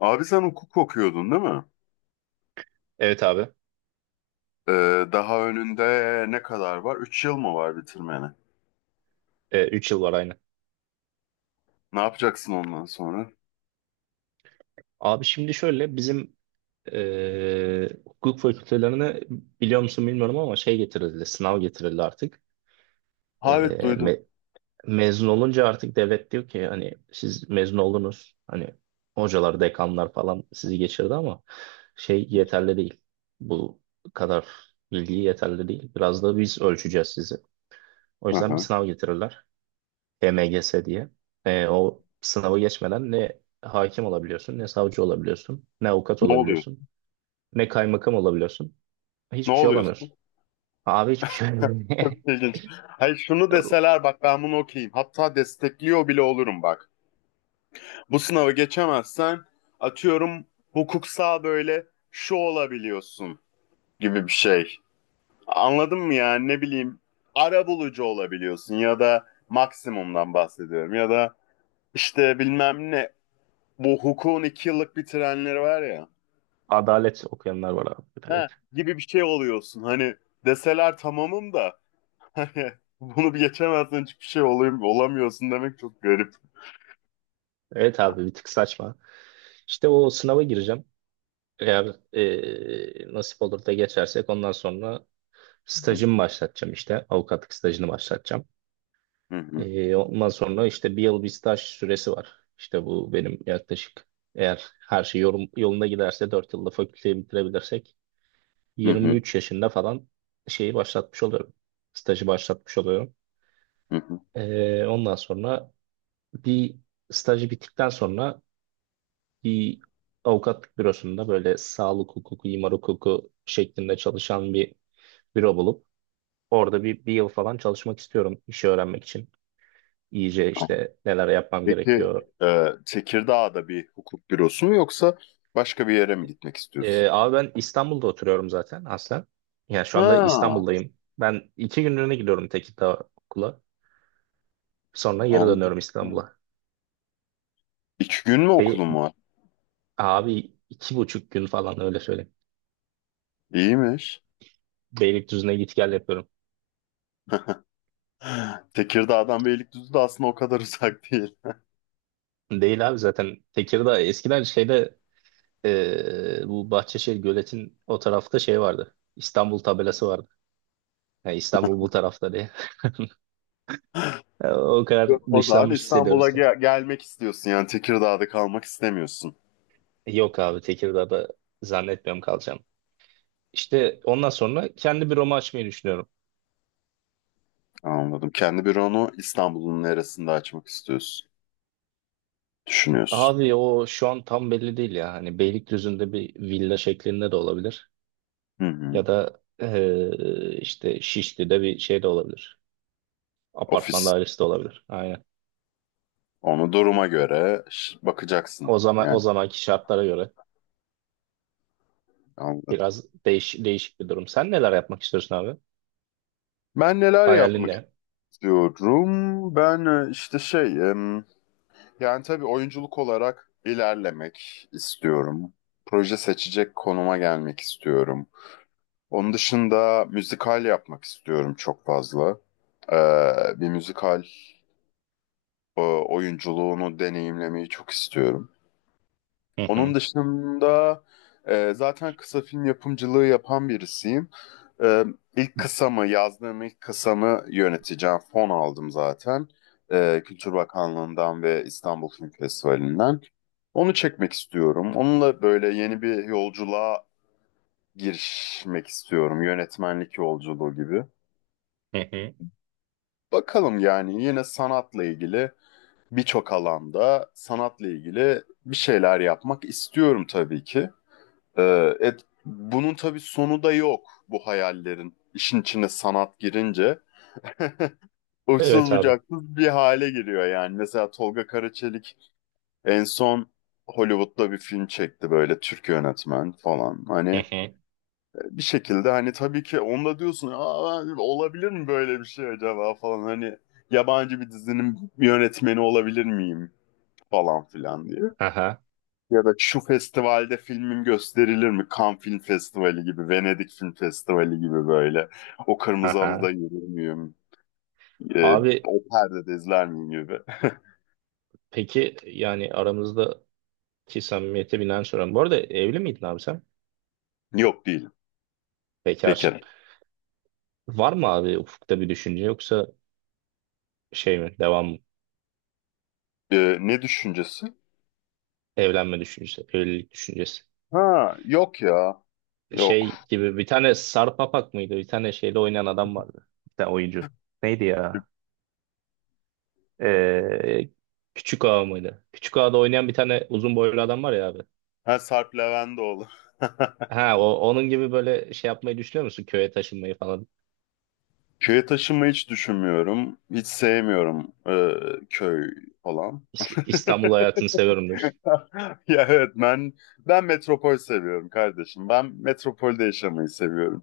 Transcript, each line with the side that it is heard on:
left: Abi sen hukuk okuyordun değil mi?
right: Evet abi.
left: Daha önünde ne kadar var? 3 yıl mı var bitirmeni?
right: Üç yıl var aynı.
left: Ne yapacaksın ondan sonra?
right: Abi şimdi şöyle bizim hukuk fakültelerine biliyor musun bilmiyorum ama şey getirildi. Sınav getirildi artık.
left: Ha, evet,
right: E,
left: duydum.
right: me- mezun olunca artık devlet diyor ki hani siz mezun oldunuz. Hani hocalar, dekanlar falan sizi geçirdi ama şey yeterli değil. Bu kadar bilgi yeterli değil. Biraz da biz ölçeceğiz sizi. O
left: Hı
right: yüzden bir
left: hı.
right: sınav getirirler. EMGS diye. O sınavı geçmeden ne hakim olabiliyorsun, ne savcı olabiliyorsun, ne avukat
left: Ne oluyor?
right: olabiliyorsun, ne kaymakam olabiliyorsun.
left: Ne
right: Hiçbir şey
left: oluyorsun?
right: olamıyorsun. Abi hiçbir şey olamıyor.
left: Çok İlginç. Hayır, şunu deseler, bak, ben bunu okuyayım. Hatta destekliyor bile olurum, bak. Bu sınavı geçemezsen, atıyorum, hukuksal böyle şu olabiliyorsun gibi bir şey. Anladın mı yani? Ne bileyim, arabulucu olabiliyorsun ya da maksimumdan bahsediyorum ya da işte bilmem ne, bu hukukun iki yıllık bir trenleri var ya.
right: Adalet okuyanlar var abi.
left: He,
right: Evet.
left: gibi bir şey oluyorsun. Hani deseler tamamım da, hani bunu bir geçemezsen hiçbir şey olayım, olamıyorsun demek çok garip.
right: Evet abi bir tık saçma. İşte o sınava gireceğim. Eğer nasip olur da geçersek ondan sonra
left: Hı
right: stajımı başlatacağım işte. Avukatlık stajını başlatacağım.
left: hı,
right: Ondan sonra işte bir yıl bir staj süresi var. İşte bu benim yaklaşık eğer her şey yolunda giderse 4 yılda fakülteyi bitirebilirsek
left: hı hı,
right: 23 yaşında falan şeyi başlatmış oluyorum. Stajı başlatmış oluyorum.
left: hı hı.
right: Ondan sonra bir stajı bittikten sonra bir avukatlık bürosunda böyle sağlık hukuku, imar hukuku şeklinde çalışan bir büro bulup orada bir yıl falan çalışmak istiyorum işi öğrenmek için. İyice işte neler yapmam
left: Peki,
right: gerekiyor.
left: Tekirdağ'da bir hukuk bürosu mu yoksa başka bir yere mi gitmek istiyorsun?
right: Abi ben İstanbul'da oturuyorum zaten aslen. Yani şu anda
left: Ha,
right: İstanbul'dayım. Ben 2 günlüğüne gidiyorum Tekirdağ okula. Sonra geri
left: anladım.
right: dönüyorum İstanbul'a.
left: İki gün mü
right: Be
left: okulun var?
right: abi 2,5 gün falan öyle söyleyeyim.
left: İyiymiş.
right: Beylikdüzü'ne git gel yapıyorum.
left: Tekirdağ'dan Beylikdüzü de aslında o kadar uzak değil.
right: Değil abi zaten Tekirdağ eskiden şeyde bu Bahçeşehir Gölet'in o tarafta şey vardı. İstanbul tabelası vardı. Yani İstanbul bu tarafta diye. O kadar
left: O zaman
right: dışlanmış
left: İstanbul'a
right: hissediyoruz yani.
left: gelmek istiyorsun yani? Tekirdağ'da kalmak istemiyorsun.
right: Yok abi Tekirdağ'da zannetmiyorum kalacağım. İşte ondan sonra kendi büromu açmayı düşünüyorum.
left: Anladım. Kendi büronu İstanbul'un neresinde açmak istiyorsun? Düşünüyorsun.
right: Abi o şu an tam belli değil ya. Hani Beylikdüzü'nde bir villa şeklinde de olabilir.
left: Hı hı.
right: Ya da işte Şişli'de bir şey de olabilir. Apartman
left: Ofis.
right: dairesi de olabilir. Aynen.
left: Onu duruma göre bakacaksın
right: O zaman o
left: yani.
right: zamanki şartlara göre
left: Anladım.
right: biraz değişik bir durum. Sen neler yapmak istiyorsun abi?
left: Ben neler
right: Hayalin
left: yapmak
right: ne?
left: istiyorum? Ben işte şey, yani tabii oyunculuk olarak ilerlemek istiyorum. Proje seçecek konuma gelmek istiyorum. Onun dışında müzikal yapmak istiyorum çok fazla. Bir müzikal oyunculuğunu deneyimlemeyi çok istiyorum.
right: Hı
left: Onun
right: hı,
left: dışında zaten kısa film yapımcılığı yapan birisiyim. Ee, Yazdığım ilk kısamı yöneteceğim. Fon aldım zaten. Kültür Bakanlığı'ndan ve İstanbul Film Festivali'nden. Onu çekmek istiyorum. Onunla böyle yeni bir yolculuğa girişmek istiyorum. Yönetmenlik yolculuğu gibi.
right: hı hı.
left: Bakalım, yani yine sanatla ilgili, birçok alanda sanatla ilgili bir şeyler yapmak istiyorum tabii ki. Bunun tabii sonu da yok, bu hayallerin. İşin içine sanat girince uçsuz
right: Evet abi.
left: bucaksız bir hale giriyor yani. Mesela Tolga Karaçelik en son Hollywood'da bir film çekti, böyle Türk yönetmen falan.
right: Hı
left: Hani
right: hı.
left: bir şekilde, hani tabii ki onda diyorsun, aa, olabilir mi böyle bir şey acaba falan, hani yabancı bir dizinin yönetmeni olabilir miyim falan filan diye.
right: Aha,
left: Ya da şu festivalde filmim gösterilir mi? Cannes Film Festivali gibi, Venedik Film Festivali gibi, böyle. O kırmızı halıda
right: aha.
left: yürür müyüm? Ee,
right: Abi
left: O perdede izler miyim gibi.
right: peki yani aramızdaki samimiyete binaen soruyorum. Bu arada evli miydin abi sen?
left: Yok, değilim.
right: Bekarsın.
left: Bekarım.
right: Var mı abi ufukta bir düşünce yoksa şey mi devam mı?
left: Ne düşüncesi?
right: Evlenme düşüncesi, evlilik düşüncesi.
left: Ha, yok ya.
right: Şey
left: Yok.
right: gibi bir tane Sarp Apak mıydı? Bir tane şeyle oynayan adam vardı. Bir tane oyuncu. Neydi ya? Ee, Küçük Ağa mıydı? Küçük Ağa'da oynayan bir tane uzun boylu adam var ya abi.
left: Ha, Sarp Leventoğlu.
right: Ha onun gibi böyle şey yapmayı düşünüyor musun? Köye taşınmayı falan.
left: Köye taşınmayı hiç düşünmüyorum. Hiç sevmiyorum köy falan.
right: İstanbul hayatını seviyorum diyorsun.
left: Ya evet, ben metropol seviyorum kardeşim. Ben metropolde yaşamayı seviyorum.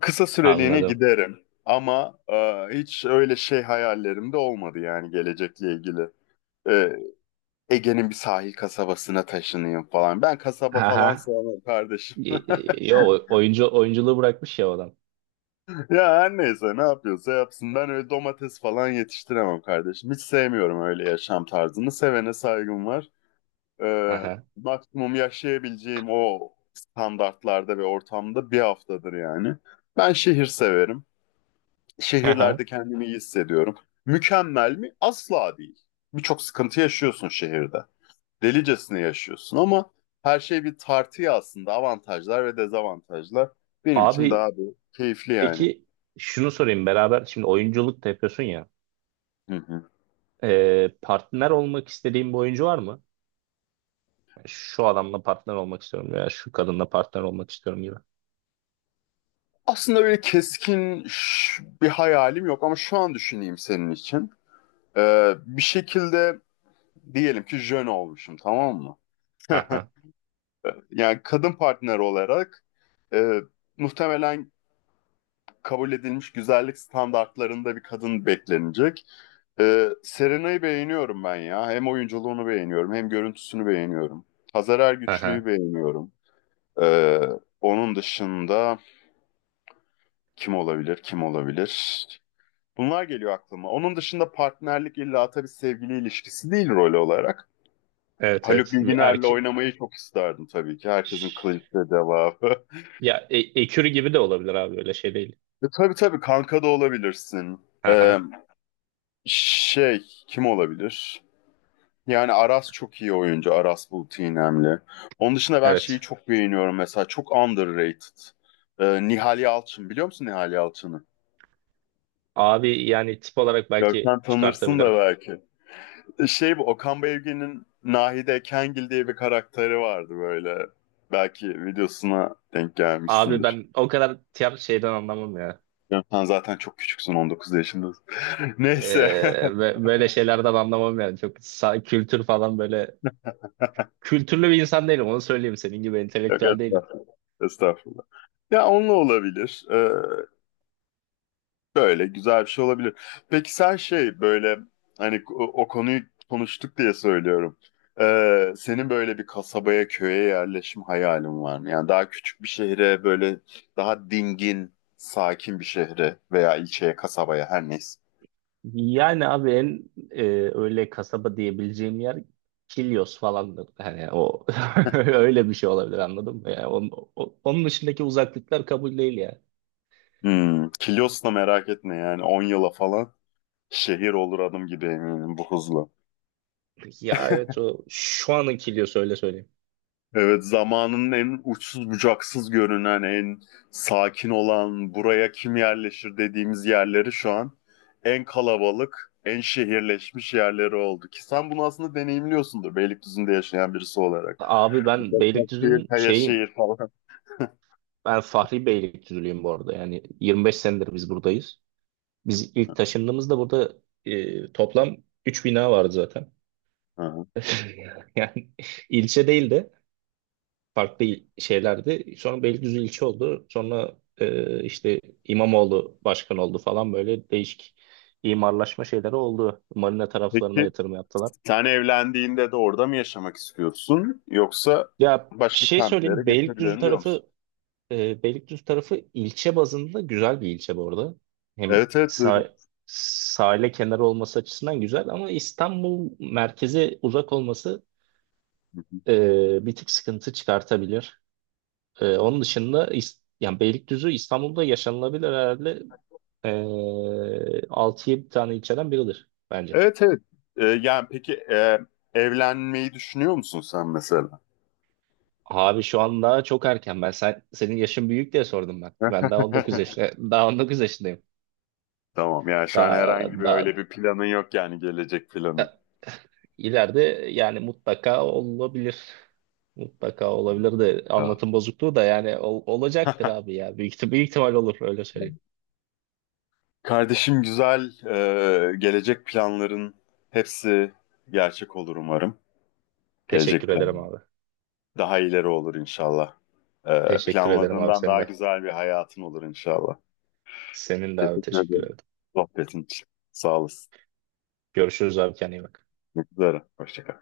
left: Kısa süreliğine
right: Anladım.
left: giderim ama hiç öyle şey hayallerim de olmadı yani, gelecekle ilgili. E, Ege'nin bir sahil kasabasına taşınayım falan. Ben kasaba falan
right: Aha.
left: sevmem kardeşim.
right: Yo oyunculuğu bırakmış ya o adam.
left: Ya her neyse, ne yapıyorsa yapsın. Ben öyle domates falan yetiştiremem kardeşim. Hiç sevmiyorum öyle yaşam tarzını. Sevene saygım var. Ee,
right: Aha.
left: Maksimum yaşayabileceğim o standartlarda ve ortamda bir haftadır yani. Ben şehir severim.
right: Aha.
left: Şehirlerde kendimi iyi hissediyorum. Mükemmel mi? Asla değil. Birçok sıkıntı yaşıyorsun şehirde. Delicesine yaşıyorsun ama her şey bir tartıya aslında. Avantajlar ve dezavantajlar. Benim için daha
right: Abi
left: bir keyifli yani.
right: peki şunu sorayım beraber şimdi oyunculuk da yapıyorsun ya.
left: Hı hı.
right: Partner olmak istediğin bir oyuncu var mı? Şu adamla partner olmak istiyorum veya şu kadınla partner olmak istiyorum gibi.
left: Aslında böyle keskin bir hayalim yok ama şu an düşüneyim senin için. Bir şekilde diyelim ki jön olmuşum, tamam mı?
right: Aha,
left: Yani kadın partner olarak e, muhtemelen kabul edilmiş güzellik standartlarında bir kadın beklenecek. Serena'yı beğeniyorum ben ya. Hem oyunculuğunu beğeniyorum, hem görüntüsünü beğeniyorum. Hazar Ergüçlü'yü
right: aha.
left: beğeniyorum. E, Onun dışında kim olabilir, kim olabilir? Bunlar geliyor aklıma. Onun dışında partnerlik illa tabii sevgili ilişkisi değil, rol olarak.
right: Evet
left: Haluk
right: evet bir
left: Bilginer'le
right: erke
left: oynamayı çok isterdim tabii ki. Herkesin clinch'te devamı.
right: ya ekürü gibi de olabilir abi öyle şey değil.
left: Tabii tabii, kanka da olabilirsin. Ee,
right: Aha,
left: Şey, kim olabilir? Yani Aras çok iyi oyuncu. Aras Bulut İynemli. Onun dışında ben şeyi
right: evet.
left: çok beğeniyorum mesela. Çok underrated. Nihal Yalçın. Biliyor musun Nihal Yalçın'ı?
right: Abi yani tip olarak belki
left: Görsen tanırsın da
right: çıkartabilirim.
left: belki. Şey, bu Okan Bayülgen'in Nahide Kengil diye bir karakteri vardı böyle. Belki videosuna denk
right: Abi
left: gelmişsindir.
right: ben o kadar tiyatro şeyden anlamam ya.
left: Ya sen zaten çok küçüksün, 19 yaşındasın.
right: Ee,
left: Neyse.
right: böyle şeylerden anlamam yani. Çok kültür falan böyle. Kültürlü bir insan değilim onu söyleyeyim. Senin gibi
left: Yok
right: entelektüel değilim.
left: estağfurullah. Estağfurullah. Ya, onunla olabilir. Şöyle güzel bir şey olabilir. Peki sen şey, böyle, hani o konuyu konuştuk diye söylüyorum. Senin böyle bir kasabaya, köye yerleşim hayalin var mı? Yani daha küçük bir şehre, böyle daha dingin, sakin bir şehre veya ilçeye, kasabaya, her neyse.
right: Yani abi en öyle kasaba diyebileceğim yer Kilyos falandır. Hani o öyle bir şey olabilir anladın mı? Yani onun dışındaki uzaklıklar kabul değil ya.
left: Hmm, Kilyos'la merak etme, yani 10 yıla falan şehir olur adım gibi eminim, bu hızla.
right: Ya evet o şu anın Kilyos öyle söyleyeyim.
left: Evet, zamanın en uçsuz bucaksız görünen, en sakin olan, buraya kim yerleşir dediğimiz yerleri şu an en kalabalık, en şehirleşmiş yerleri oldu. Ki sen bunu aslında deneyimliyorsundur Beylikdüzü'nde yaşayan birisi olarak.
right: Abi ben
left: Başakşehir,
right: Beylikdüzü'nün şeyim.
left: Kayaşehir falan.
right: Ben Fahri Beylikdüzülüyüm bu arada. Yani 25 senedir biz buradayız. Biz ilk taşındığımızda burada toplam 3 bina vardı zaten.
left: Hı hı.
right: Yani ilçe değildi. Farklı şeylerdi. Sonra Beylikdüzü ilçe oldu. Sonra işte İmamoğlu başkan oldu falan böyle değişik imarlaşma şeyleri oldu. Marina taraflarına
left: Peki
right: yatırım yaptılar.
left: sen evlendiğinde de orada mı yaşamak istiyorsun, yoksa
right: Ya bir
left: başka
right: şey
left: semtlere
right: söyleyeyim.
left: geçebilirim diyor musun?
right: Beylikdüzü tarafı ilçe bazında güzel bir ilçe bu arada. Hem
left: Evet, evet, duydum.
right: sahile kenarı olması açısından güzel ama İstanbul merkeze uzak olması
left: Hı hı.
right: bir tık sıkıntı çıkartabilir. Onun dışında yani Beylikdüzü İstanbul'da yaşanılabilir herhalde ee, 6'ya bir tane ilçeden biridir bence.
left: Evet, evet. Yani peki, evlenmeyi düşünüyor musun sen mesela?
right: Abi şu an daha çok erken. Ben senin yaşın büyük diye sordum ben. Ben daha 19 yaşında, daha 19 yaşındayım.
left: Tamam, yani şu an
right: Daha,
left: herhangi bir
right: daha,
left: öyle bir planın yok yani, gelecek planın.
right: da- ileride yani mutlaka olabilir. Mutlaka olabilir de
left: Tamam.
right: anlatım bozukluğu da yani olacaktır abi ya. Büyük ihtimal olur öyle söyleyeyim.
left: Kardeşim, güzel, gelecek planların hepsi gerçek olur umarım. Gelecek
right: Teşekkür
left: plan
right: ederim abi.
left: daha ileri olur inşallah.
right: Teşekkür ederim abi
left: Planladığından
right: senin
left: daha
right: de.
left: güzel bir hayatın olur inşallah.
right: Senin de abi
left: Teşekkür
right: teşekkür
left: ederim
right: ederim.
left: sohbetin için. Sağ olasın.
right: Görüşürüz abi kendine iyi bak.
left: Görüşmek üzere. Hoşça kal.